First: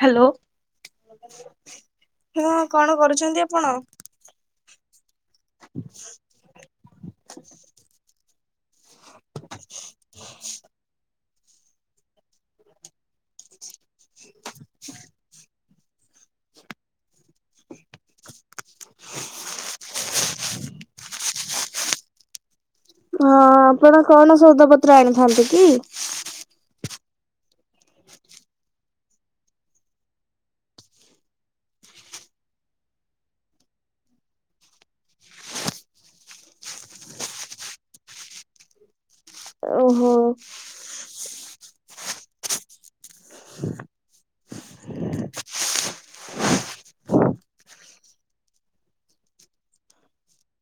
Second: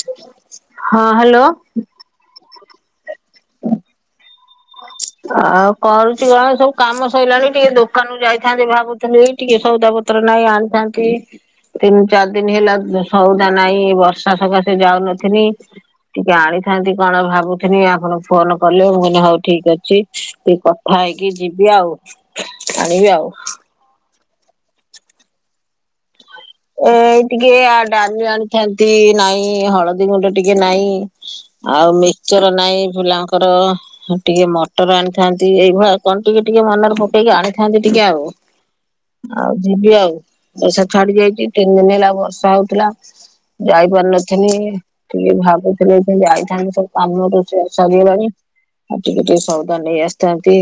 Hello. ହଁ hello. ହୁଁ କଣ କରୁ ଛନ୍ତି ଆପଣ? ଆଉ କରୁଛି କଣ? ସବୁ କାମ ସରିଲାଣି ଟିକେ ଦୋକାନକୁ ଯାଇଥାନ୍ତି ଭାବୁ କାନ ଯାଇ ଟିକେ ସଉଦା ପତ୍ର ନାଇଁ ଆଣିଥାନ୍ତି। ତିନି ଚାରି ଦିନ ହେଲା ସଉଦା ନାଇ। ବର୍ଷ ର୍ଷା ସକାଶେ ଯାଉନଥଥିନି। ଟିକେ ଆଣିଥାନ୍ତି କଣ ଭାବୁିଥିନି ଆପଣ ଫୋନ କଲେ ମୁଁ କହିଲି ହଉ ଠିକ ଅଛି ଟିକେ କଥା ହେଇକି ଯିବି ଆଉ। ଆଣିବି ଆଉ। ହଁ ଆପଣ କଣ ସଉଦାପତ୍ର ଆଣିଥାନ୍ତି କି? ଏ ଟିକେ ଡାଲି ଆଣିଥାନ୍ତି ନାଇ‌ ହଳଦୀ ଗୁଣ୍ଡ ଟିକେ ନାଇ। ଆଉ ମିକ୍ଚର ନାଇଁ ପିଲାଙ୍କର। ହଉ ଟିକେ ମଟର ଆଣିଥାନ୍ତି। ଏଇଭଳିଆ କଣ ଟିକେ ଟିକେ ମନରେ ଫକେଇକି ଆଣିଥାନ୍ତି ଟିକେ ଆଉ? ଆଉ ଯିବି ଓହୋ ଆଉ। ବର୍ଷା ଛାଡି ଯାଇଛି ତିନି ଦିନ ହେଲା ବର୍ଷା ହଉଥିଲା। ଯାଇ ପାରିନ ନଥିଲି। ଟିକେ ଭାବୁଥିଲି ଏବେ ଯାଇଥାନ୍ତି ସବୁ କାମ ସରିଗଲାଣି। ଆଜିକୁ ଟିକେ ସଉଦା ନେଇ ଆସିଥାନ୍ତି।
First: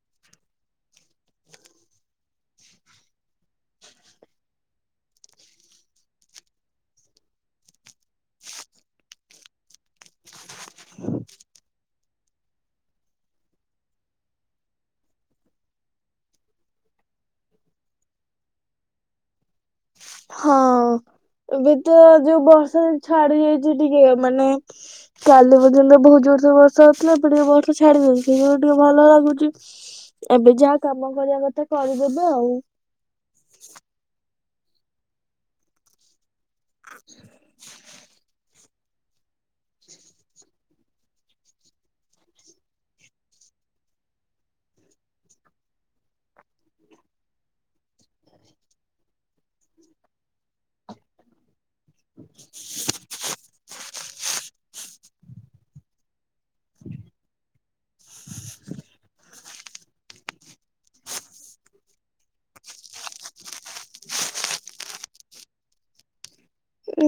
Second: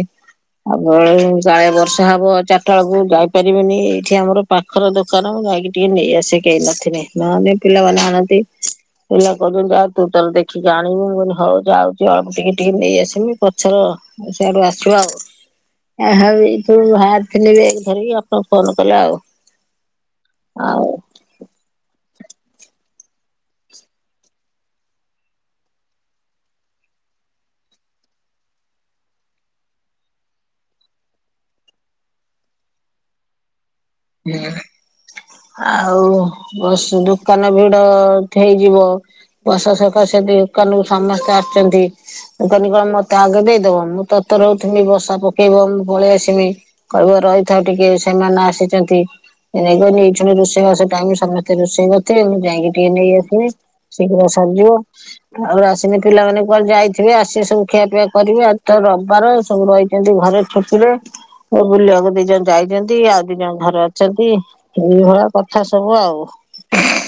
[unintelligible] ପ୍ରାୟ ବର୍ଷା ହବ ଚାରିଟା ବେଳକୁ ଯାଇପାରିବେନି। ଏଇଠି ଆମର ପାଖର ଦୋକାନ ଯାଇକି ଟିକେ ନେଇ ଆସେ କେହି ନଥଲେ। ନହେଲେ ପିଲାମାନେ ଆଣନ୍ତି। ହେୟା କଉଛନ୍ତି ଆଉ ତୁ ତୋର ଦେଖିକି ଆଣିବୁ ମୁଁ କହିନି ହଉ ଯାଉଚ ଅଳ୍ପ ଟିକେ ଟିକେ ନେଇ ଆସିମି ପଛର ହେଇ ସେଆଡୁ ଆସୁ ଆଉ? ଆ ହଉ ଏଇ ସବୁ ବାହାରିଥିନି ବେଗ ଧରିକି ଆପଣ ଫୋନ କଲେ ଆଉ। ଆଉ ହଁ ଏବେ ତ ଯୋଉ ବର୍ଷା ଛାଡି ଯାଇଛି ଟିକେ ମାନେ କାଲି ପର୍ ଦିନ ବହୁତ ଜୋରୋ ବର୍ଷା ହେଉଥିଲା ଏବେ ଟିକେ ବର୍ଷ ଛାଡିଦାଉଛି ଟିକେ ଭଲ ଲାଗୁଛି। ଏବେ ଯାହା କାମ କରିବା କଥା କରିଦେବେ ଆଉ। ହୁଁ ଆଉ ବସୁ ଦୋକାନ ଭିଡ ହେଇ ଯିବ ବର୍ଷା ସକାସେ ଦୋକାନକୁ ସମସ୍ତେ ଆସୁଛନ୍ତି। ଦୋକାନୀ କଣ ମତେ ଆଗେ ଦେଇଦବ? ମୁଁ ତରତର ହଉଥମି ବର୍ଷା ପକେଇବ ମୁଁ ପଳେଇ ଆସିମି। କହିବ ରହିଥାଉ ଟିକେ ସେମାନେ ଆସିଛନ୍ତି। [unintelligible] ରୋଷେଇବାସ ଟାଇମ ସବୁ ସେ ରୋଷେଇ କରଥିବେ ମୁଁ ଯାଇକି ଟିକେ ନେଇଆସିମି ଶୀଘ୍ର ସରଯିବ। ଆଉ ଆସନି। ପିଲାମାନେ କୁଆଡ଼େ ଯାଇଥିବେ ଆସିକି ସବୁ ଖିଆପିଆ କରିବେ। ଆଜ୍ ତ ରବବାର ସବୁ ରଇ ଏ ଯୋଉ ଘରେ ଛୁଟିରେ ବୁଲିବାକୁ ଦି ଜଣ ଯାଇଛନ୍ତି ଆଉ। ଦିଜଣ ଘରେ ଅଛନ୍ତି। ଏଇଭଳିଆ କଥା ସବୁ ଆଉ।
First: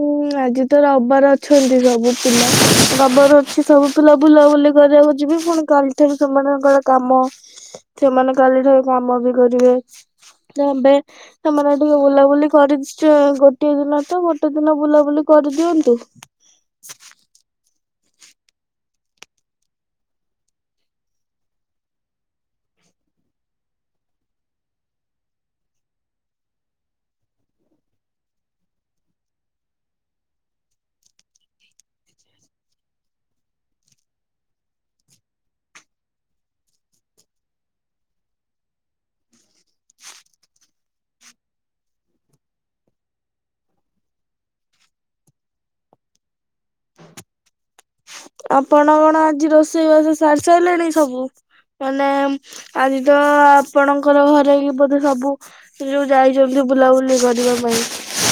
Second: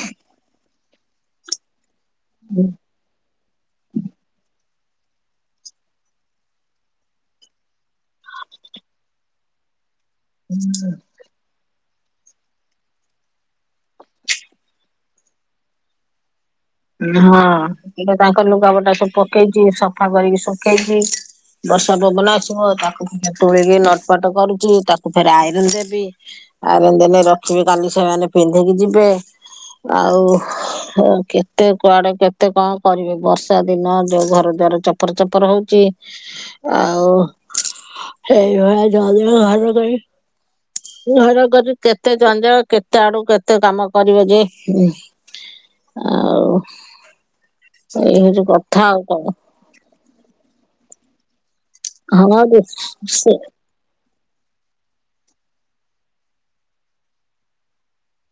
ହୁଁ ଆଜି ତ ରବବାର ଅଛନ୍ତି ସବୁ ପିଲା। ରବବାର ଅଛି ସବୁ ପିଲା ବୁଲାବୁଲି କରିବାକୁ ଯିବି ପୁଣି କାଲିଠାରୁ ସେମାନଙ୍କର କାମ ସେମାନେ କାଲିଠାରୁ କାମ ବି କରିବେ? ତ ଏବେ ସେମାନେ ଟିକେ ବୁଲାବୁଲି କରିଛ ଗୋଟଏ ଦିନ ତ ଗୋଟେ ଦିନ ବୁଲାବୁଲି ବୁଲି କରିଦିଅନ୍ତୁ। ହଁ ଏଇନା ତାଙ୍କ ଲୁଗା ପଟା ସବୁ ପକେଇଛି ସଫା କରିକି ଶୁଖେଇଛି। ବର୍ଷା ପବନ ଆସିବ ତାକୁ ପୁଣି ତୋଳିକି ନଟପଟ କରୁଛି ତାକୁ ଫେରେ ଆଇରନ ଦେବି। ଆଇରନ ଦେଲେ ରଖିବି କାଲି ସେମାନେ ପିନ୍ଧିକି ଯିବେ। ଆଉ ଓକେ। କେତେ କୁଆଡେ କେତେ କଣ କରିବେ ବର୍ଷା ଦିନ ଯୋଉ ଘର ଦ୍ଵାର ଚପର ଚପର ହଉଛି। -ଆଉ ସେଇଭଳିଆ ଜଦି ଘର କରି- -ଘର କରି କେତେ ଜଞ୍ଜାଳ କେତେ ଆଡୁ କେତେ କାମ କରିବେ ଯେ- -ଆଉ- ଏଇ ହଉଛି କଥା ଆପଣ ଆଉ କଣ ଆଜି ରୋଷେଇବାସ ସାରି ସାରିଲେଣି ସବୁ? -ମାନେ ହଁ ରେ, ଆଜି ତ- ସେ ଆପଣଙ୍କର ଘରେ ବି ବୋଧେ ସବୁ ସେ ଯୋଉ ଯାଇଛନ୍ତି ବୁଲାବୁଲି କରିବା ପାଇଁ।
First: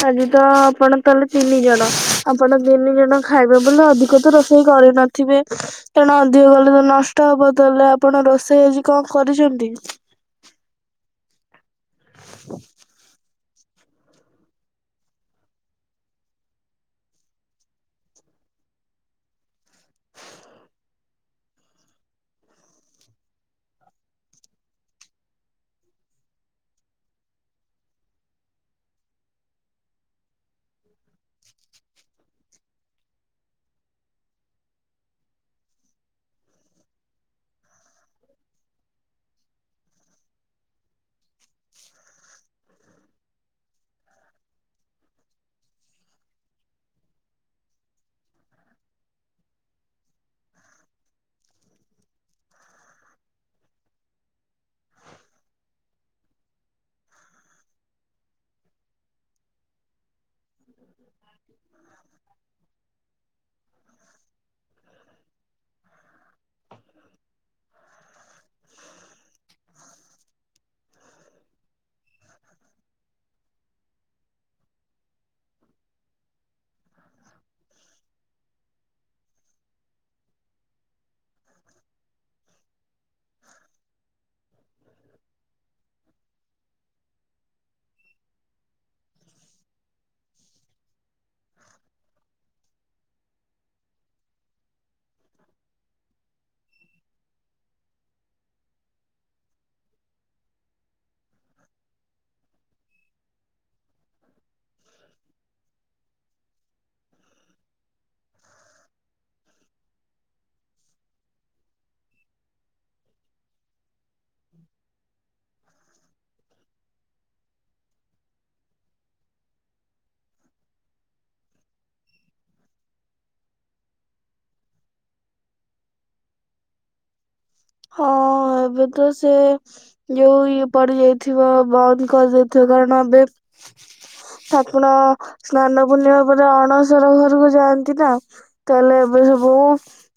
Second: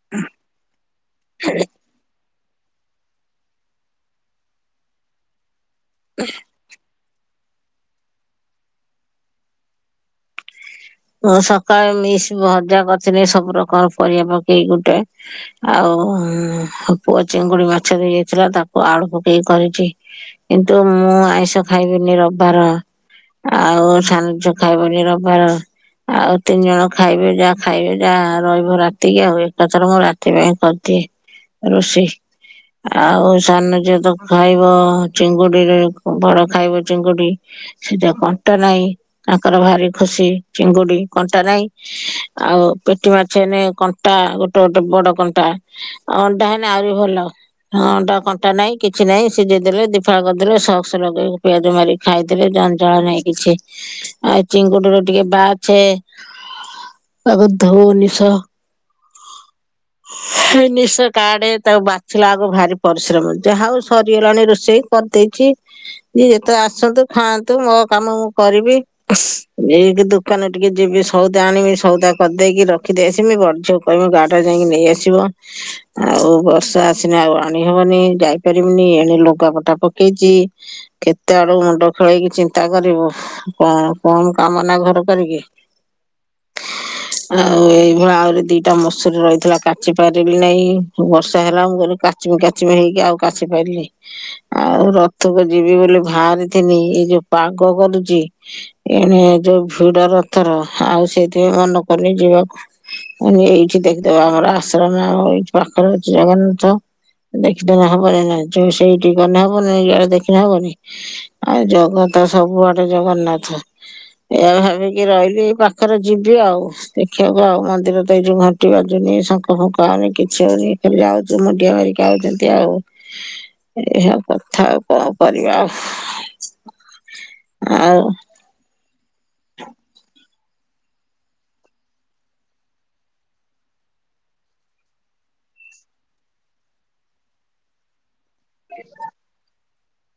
-ଆଜି ତ ଆପଣ ତାହେଲେ ତିନି ଜଣ ଆପଣ ତିନି ଜଣ ଖାଇବେ ବଲେ ଅଧିକ ତ ରୋଷେଇ- -ହିଁ କରିନଥିବେ ତେଣୁ ଅଧିକ କଲେ ତ ନଷ୍ଟ- ତା ବଦଳରେ ଆପଣ ରୋଷେଇ ଆଜି କଣ କରିଛନ୍ତି? ହଁ ସକାଳେ ମିସ୍ ଭଜା କରିଥିଲି ସବୁ ପ୍ରକାର ପରିବା ପକେଇକି ଗୋଟେ। ଆଉ ପୁଅ ଚିଙ୍ଗୁଡି ମାଛ ଦେଇ ଯାଇଥିଲା ତାକୁ ଆଳୁ ପକେଇ କରିଛି। କିନ୍ତୁ ମୁଁ ଆଇଁଷ ଖାଇବିନି ରବିବାର। ଆଉ ସାନଝିଅ ଖାଇବନି ରବିବାର। ଆଉ ତିନି ଜଣ ଖାଇବେ ଯାହା ଖାଇବେ ଯାହା ରହିବ ରାତିକି ଆଉ ଏକାଥରେ ମୁଁ ରାତି ପାଇଁ କରିଦିଏ। ରୋଷେଇ। ଆଉ ସାନ ଝିଅ ତ ଖାଇବ ଚିଙ୍ଗୁଡିରେ ବଡ଼ ଖାଇବ ଚିଙ୍ଗୁଡି। ସେ ଯେ କଣ୍ଟା ନାହିଁ ତାଙ୍କର ଭାରି ଖୁସି ଚିଙ୍ଗୁଡି କଣ୍ଟା ନାଇଁ। ଆଉ ପେଟି ମାଛେନେ କଣ୍ଟା ଗୋଟେ ଗୋଟେ ବଡ କଣ୍ଟା। ଆଉ ଅଣ୍ଡା ହେନେ ଆହୁରି ଭଲ। -ହଁଅ ଅଣ୍ଡା କଣ୍ଟା ନାଇଁ କିଛି ନାହିଁ ସିଝେଇ ଦେଲେ ଦିଫାଳ କରିଦେଲେ ସକ୍ସ ଲଗେଇ ପିଆଜ ମାରିକି- -ଖାଇଦବେ ଜଞ୍ଚାଳ ନାଇଁ କିଛି। ଆଉ ଏଇ ଚିଙ୍ଗୁଡିରେ- -ଟିକେ ବାଛେ ତାକୁ ଧୋ ନିଶ- -ସେ ନିଶ କାଡେ ତାକୁ ବାଛିିଲା ଅଳକୁ ଭାରି ପରିଶ୍ରମ। ଯାହା ହଉ- -ସରିଗଲାଣି ରୋଷେଇ କରିଦେଇଚି- -ଯିଏ ଯେତେବେଳେ ଆସନ୍ତୁ ଖାଆନ୍ତୁ ମୋ କାମ ମୁଁ କରିବି ଏ- ଇଏ ଦୋକାନ ଟିକେ ଯିବି ସଉଦା ଆଣିବି ସଉଦା କରିଦେଇକି ରଖିଦେଇ ଆସିବି। ବଡଝିଅକୁ କହିବି ଗାଡିରେ ଯାଇ ନେଇ ଆସିବ। ଆସିବ। ଆଉ ବର୍ଷା ଆସିନେ ଆଉ ଆଣିହବନି ଯାଇପାରିବିନି ଏଣେ ଲୁଗାପଟା ପକେଇଛି। -କେତେ ଆଡକୁ ମୁଣ୍ଡ ଖେଳେଇକି ଚିନ୍ତା କରିବୁ। କଣ କଣ କାମ ନା ଘ- ଘର କରିକି। -ଆଉ ଏଇଭଳିଆ ଆହୁରି ଦିଟା ମସୁର ରହିଥିଲା କାଚି ପାରିଲି ନାହିଁ ବର୍ଷା ହେଲା ମୁଁ କହିଲି କାଚି- -କାଚିବି କାଚବି ହେଇକି ଆଉ କାଚି ପାରିଲି- -ଆଉ ରଥକୁ ଯିବି ବୋଲି ବାହାରିଥିନି ଏଇ ଯୋଉ ପାଗ କରୁଛି- ଏଣେ ଯୋଉ ଭିଡ ରଥର ଆଉ ସେଇଥିପାଇଁ ମନକରୁନି ଯିବାକୁ। -ମୁଁ କହିଲି ଏଇଠି ଦେଖିଦବା ଆମର ଆଶ୍ରମ ଆମ ଏଇଠି ପାଖରେ ଅଛି ଜଗନ୍ନାଥ- ଦେଖିଦେବା ହବନି ନା ଯୋଉ ସେଇଠି ଗଲେ ହବ ନହେଲେ ଇଆଡେ ଦେଖିନେ ହବନି। ଆଉ ଜଗତ ସବୁଆଡେ ଜଗନ୍ନାଥ। ଏହା ଭାବିକି ରହିଲି ଏ ପାଖରେ ଯିବି ଆଉ। ଦେଖିବାକୁ ଆଉ ମନ୍ଦିର ତ ଏଇ ଯୋଉ ଘଣ୍ଟି ବାଜୁନି, ଶଙ୍ଖ ଫୁଙ୍କାହଉନି, କିଛି ହଉନି। ଖାଲି ଯାଉ ମୁଣ୍ଡିଆ ମାରିକି ଆଉଚନ୍ତି ଆଉ। ଏହିସବୁ କଥା ଆଉ କଣ କରିବା ଆଉ। ଆଉ ହଁ ଏବେ ତ ସେ ଯୋଉ ଇଏ ପଡିଯାଇଥିବ, ବନ୍ଦ କରିଦେଇଥିବ, କାରଣ ଏବେ ସାପୁନ ସ୍ନାନ ପୂର୍ଣ୍ଣିମା ପରେ ଅଣସର ଘରକୁ ଯାଆନ୍ତି ତ। ତାହେଲେ ଏବେ ସବୁ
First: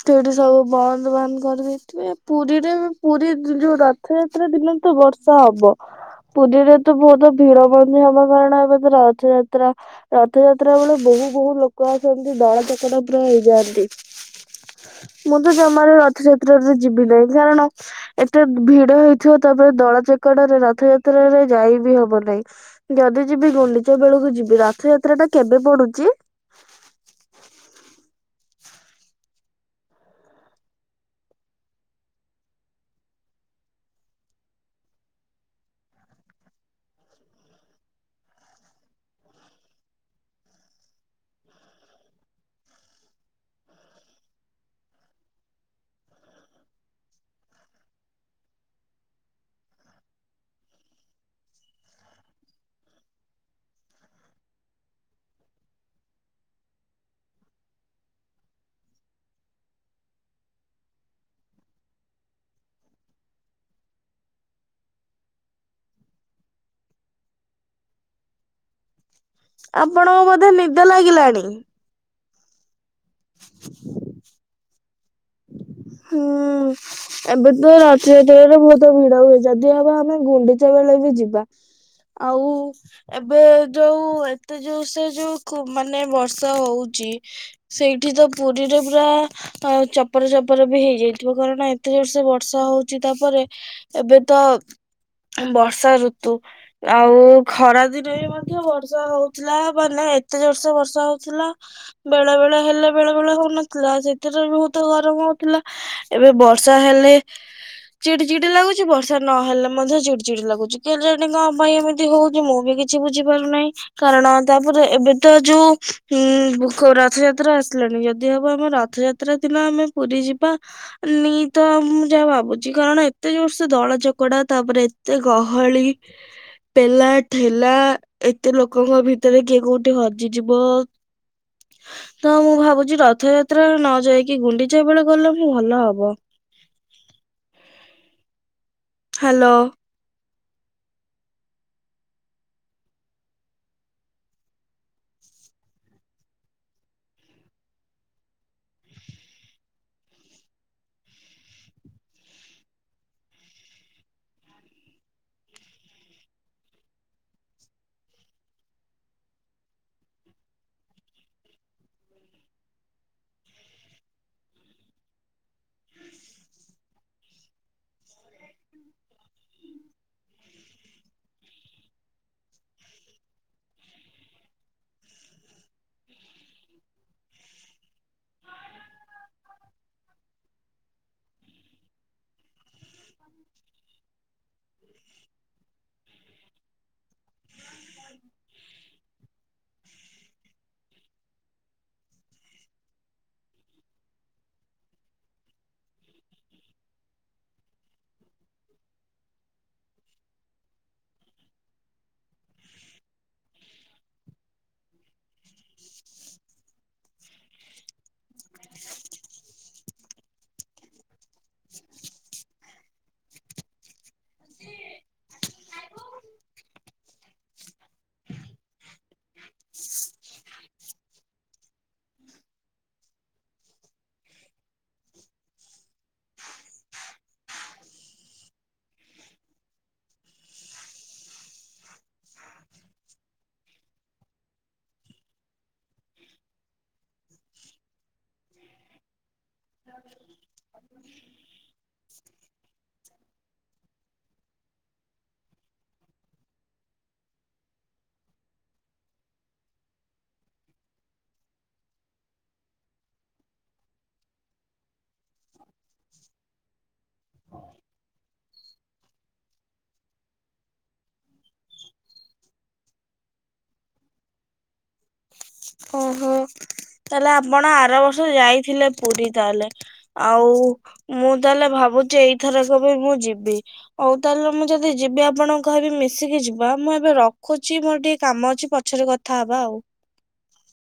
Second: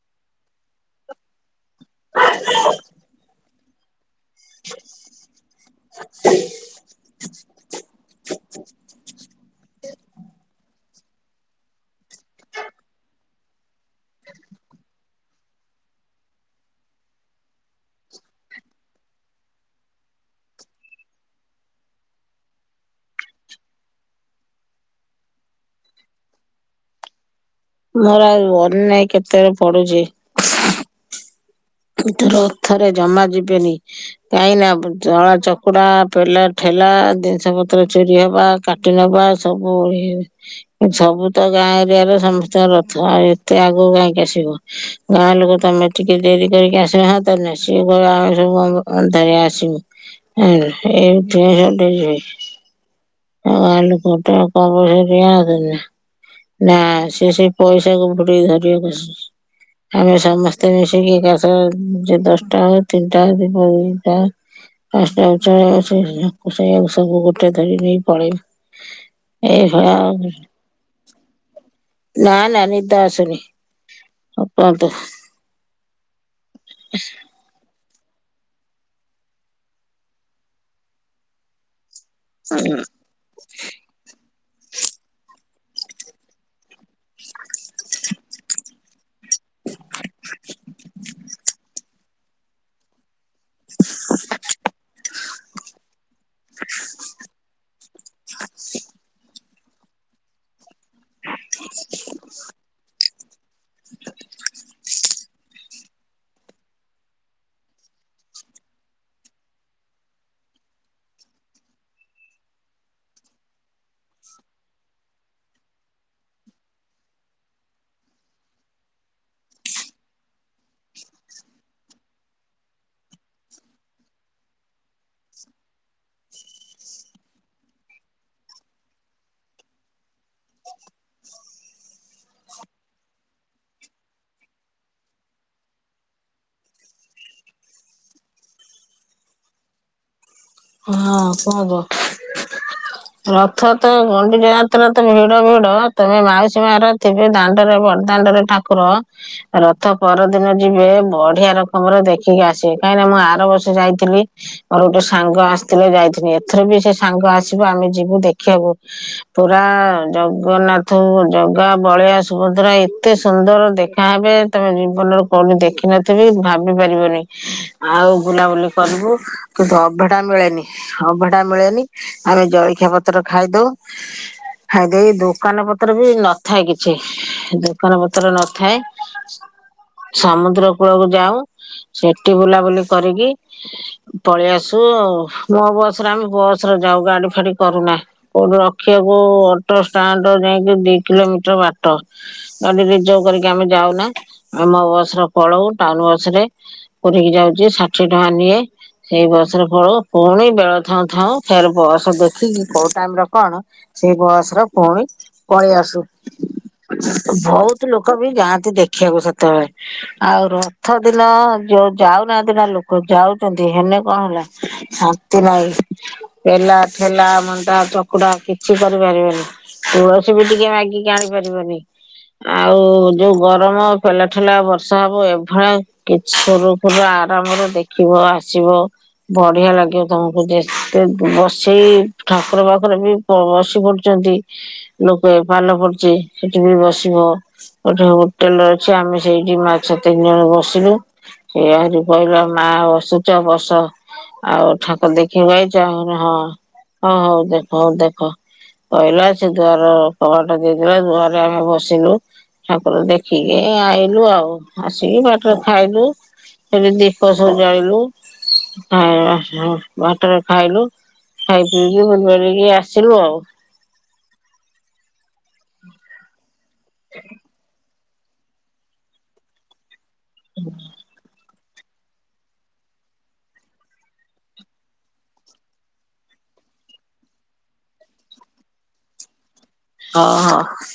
ସେଠି ସବୁ ବନ୍ଦ ବାନ୍ଦ କରିଦେଇଥିବେ। ପୁରୀରେ ପୁରୀ ଯୋଉ ରଥଯାତ୍ରା ଦିନ ତ ବର୍ଷା ହବ। ପୁରୀରେ ତ ବହୁତ ଭିଡ ବନ୍ଦି ହବ କାରଣ ଏବେ ତ ରଥ ଯା ତ୍ରା, ରଥଯାତ୍ରା ବେଳେ ବହୁ ବହୁ ଲୋକ ଆସନ୍ତି ଦଳଚକଟା ପୁରା ହେଇଯାଆନ୍ତି। [inaudible] ମୁଁ ତ ଜମାରୁ ରଥଯାତ୍ରାରେ ଯିବି ନାହିଁ କାରଣ ଏତେ ଭିଡ ହେଇଥିବ ତାପରେ ଦଳା ଚକଟାରେ ରଥଯାତ୍ରାରେ ଯାଇ ବିି ହବ ନାହିଁ। ଯଦି ଯିବି ଗଣ୍ଡିଚା ବେଳକୁ ଯିବି, ରଥଯାତ୍ରା ଟା କେବେ ପଡୁଚି? ମୋର ଆଉ ମନେ ନାଇ କେତେ ରେ ପଡୁଚି। ଏ ଥର ରଥରେ ଜମା ଯିବେନି। କାହିଁ ନା ଦଳା ଚକୁଡା, ପେଲା ଠେଲା, ଜିନିଷ ପତ୍ର ଚୋରି ହବା କାଟି ନବା ସବୁ ଇଏ ହଉଛି। ସବୁ ତ ଗାଁ ଏରିଆରେ ସମସ୍ତଙ୍କ ରଥ, ଆଉ ଏତେ ଆଗକୁ କାହିଁକି ଆସିବ। ଗାଁ ଲୋକ ତ ତମେ ଟିକେ ଡେରି କେହି ଆସି ନାହାନ୍ତି ତ ସିଏ କହିବେ ଆମେ ସବୁ ଅନ୍ଧାରିଆ ଆସିବୁ। ଏମିତିଆ ସବୁ ଡେରି ହୁଏ। ଆଉ ଗାଁ ଲୋକ ତ କମ ପଇସା ରେ ନିଆଁ ହଉଛନ୍ତି ନା। ନା ସେ ସେଇ ପଇସା କୁ ବୁଡ଼େଇ ଧରିବାକୁ ଆସିଚନ୍ତି। ଆମେ ସମସ୍ତେ ମିଶିକି ଯେ ଦଶଟା ହଉ ତିନିଟା ହଉ ଯିବ ଅଇଁଛା। [unintelligible] ସେ ସବୁ ଗୋଟେ ଧରି ନେଇ ପଳେଇବେ। ଏଇଭଳିଆ ଆଉ ଆପଣଙ୍କୁ କଣ। ବୋଧେ ନିଦ ଲାଗିଲାଣି? ନା ନା ନିଦ ଆସୁନି ଆଉ କୁହନ୍ତୁ। ହୁଁ। ଏବେ ତ ରଥଯାତ୍ରା ରେ ବହୁତ ଭିଡ ହୁଏ, ଯଦି ହବ ଆମେ ଗୁଣ୍ଡିଚା ବେଳେ ବି ଯିବା। [unintelligible] ଆଉ ଏବେ ଯୋଉ ଏତେ ଯୋଉ ସେ ଯୋଉ ଖୁ ମାନେ ବର୍ଷା ହଉଛି। ସେଇଠି ତ ପୁରୀରେ ପୁରା ଚପର ଚପ ବି ହେଇଯାଇଥିବ, କାରଣ ଏତେ ଜୋର ସେ ବର୍ଷା ହଉଛି, ତାପରେ ଏବେ ତ ବର୍ଷା ଋତୁ। ଆଉ ଖରା ଦିନେ ବି ମଧ୍ୟ ବର୍ଷା ହଉଥିଲା ମାନେ ଏତେ ଜୋର ସେ ବର୍ଷା ହଉଥିଲା, ବେଳେ ବେଳେ ହେଲେ ବେଳେ ବେଳେ ହଉନ ଥିଲା ସେଥିରେ ବହୁତ ଗରମ ହଉଥିଲା। ଏବେ ବର୍ଷା ହେଲେ ଚିଡି ଚିଡି ଲାଗୁଛି, ବର୍ଷା ନହେଲେ ମଧ୍ୟ ଚିଡି ଚିଡି ଲାଗୁଛି। କେଜାଣି କଣ ପାଇଁ ଏମିତି ହଉଛି ମୁଁ ବି କିଛି କିଛି ବୁଝି ପାରୁନାହିଁ। କାରଣ ତାପରେ ଏବେ ତ ଯୋଉ ଉଁ ରଥଯାତ୍ରା ଆସିଲାଣି। ଯଦି ହବ ଆମେ ରଥଯାତ୍ରା ରଥଯାତ୍ରା ଦିନ ଆମେ ପୁରୀ ଯିବା। ନେଇ ତ ମୁଁ ଯାହା ଭାବୁଛି କାରଣ ଏତେ ଜୋର ସେ ଦଳ ଚକଡା ତାପରେ ଏତେ ଗହଳି ପେଲା ଠେଲା। ଏତେ ଲୋକଙ୍କ ଭିତରେ କିଏ କୋଉଠି ହଜିଯିବ। ତ ମୁଁ ଭାବୁଛି ରଥଯାତ୍ରା ନ ଯାଇକି ଗୁଣ୍ଡିଚା ବେଳେ ଗଲେ ମୁଁ ଭଲ ହବ। ହ୍ୟାଲୋ। ହଁ [unintelligible] ରଥ ତ ଗଣ୍ଡି ଯାତ୍ରା ତ ଭିଡ ଭିଡ ତମେ ମାଉସୀ ମାର ଥିବେ ଦାଣ୍ଡରେ ବଡ ଦାଣ୍ଡରେ ଠାକୁ କ୍ର ରଥ ପରଦିନ ଯିବେ ବଢିଆ ରକମର ଦେଖିକି ଆସିବେ କାହିଁକିନା ମୁଁ ଆର ବର୍ଷ ଯାଇଥିଲି। ମୋର ଗୋଟେ ସାଙ୍ଗ ଆସିଥିଲେ ଯାଇଥିଲି, ଏଥର ବି ସେ ସାଙ୍ଗ ଆସିବୁ ଆମେ ଯିବୁ ଦେଖିବାକୁ। ପୁରା ଜଗନ୍ନାଥ ଜଗା, ବଳିଆ, ସୁଭଦ୍ରା ଏତେ ସୁନ୍ଦର ଦେଖାହବେ ତମେ ଜୀବନରେ କଉଠି ଦେଖିନଥିବି, ଭାବି ପାରିବନି ଆଉ ବୁଲାବୁଲି କରିବୁ। କିନ୍ତୁ ଅଭଢା ମିଳେନି, ଅଭଢା ମିଳେନି ଆମେ ଜଳଖିଆ ପତ୍ର ଖାଇଦଉ। ଖାଇଦେଇ, ଦୋକାନ ପତ୍ର ବି ନଥାଏ କିଛି। ଦୋକାନ ପତ୍ର ନଥାଏ। ସମୁଦ୍ର କୂଳକୁ ଯାଉ, ସେଠି ବୁଲାବୁଲି କରିକି ପଳେଇ ଆସୁ। ଶୁ ଆଉ, ମୋ ବସରେ ଆମେ ବସ ରେ ଯାଉ ଗାଡି ଫାଡି କରୁନା, କୋଉଠି ର ରଖିବାକୁ, ଅଟୋଷ୍ଟାଣ୍ଡ ଯାଇକି ଦି କିଲୋମିଟର ବାଟ। ଗାଡି ରିଜର୍ଭ କରିକି ଆମେ ଯାଉନା, ଆମ ବସରେ ପଳଉ ଟାଉନ ବସ ରେ। ପୁରିକି ଯାଉଛି, ଷାଠିଏ ଟଙ୍କା ନିଏ ସେଇ ବସ୍ ରେ ପଳଉ। ପୁଣି ବେଳ ଥାଉ ଥାଉ ଫେର ବସ ଦେଖିକି କୋଉ ଟାଇମରେ କଣ ସେଇ ବସର ପୁଣି ପଳେଇ ଆସୁ, ବହୁତ ଲୋକ ବି ଯାଆନ୍ତି ଦେଖିବାକୁ ସେତେବେଳେ। ଆଉ ରଥ ଦିନ ଯୋଉ ଯାଉନାହାନ୍ତି ନା ଲୋକ ଯାଉଛନ୍ତି ହେନେ କଣ ହେଲା। ଶାନ୍ତି ନାହିଁ, ପେଲା ଠେଲା ମଣ୍ଡା ଚକୁଡା କିଛି କରିପାରିବେନି। ତୁଳସୀ ବି ଟିକେ ମାଗିକି ଆଣି ପାରିବନି। ଆଉ ଯୋଉ ଗରମ, ପେଲା ଠେଲା ବର୍ଷା ହବ ଏଭଳିଆ କିଛି ସରୁ ଫୁରୁ ଆରାମରେ ଦେଖିବ ଆସିବ ବଢିଆ ଲାଗ ତମକୁ ଯେତେ, ବସେଇ ଠାକୁର ପାଖରେ ବି ବସି ପଡୁଛନ୍ତି। ଲୋକେ ଭଲ ପଡୁଛି ସେଠି ବି ବସିବ। ଗୋଟେ ହୋଟେଲ ଅଛି ଆମେ ସେଇଠି ମା ସେ ତିନି ଜଣ ବସିଲୁ, ସେ ଆହୁରି କହିଲା ମା ବସୁଛ ବସ, ଆଉ ଠାକ ଦେଖି ଆଇଚ, ମୁଁ କହିଲି ହଁ, ହଁ ହଉ ଦେଖ ହଉ ଦେଖ। କହିଲା ସେ ଦୁଆର କବାଟ ଦେଇଦେଲା ଦୁଆରେ ଆମେ ବସିଲୁ। ଠାକୁର ଦେଖିକି ଆଇଲୁ ଆଉ, ଆସିକି ବାଟରେ ଖାଇଲୁ। ସେଠି ଦୀପ ସଜାଇଲୁ ଆ ହଁ ବାଟରେ ଖାଇଲୁ ଖାଇ ପିଇକି ବୁଲି ବାଲିକି ଆସିଲୁ ଆଉ। ଓହୋ ତାହଲେ ଆପଣ ଆର ବର୍ଷ ଯାଇଥିଲେ ପୁରୀ ତାହେଲେ। ଆଉ ମୁଁ ତାହେଲେ ଭାବୁଛି ଏଇଥରକ ବି ମୁଁ ଯିବି। ହଉ ତାହେଲେ ମୁଁ ଯଦି ଯିବି ଆପଣଙ୍କୁ କହିବି ମିଶିକି ଯିବା।, ମୁଁ ଏବେ ରଖୁଛି ମୋର ଟିକେ କାମ ଅଛି ପଛରେ କଥା ଥା ହବା ଆଉ। ହଁ ହଁ।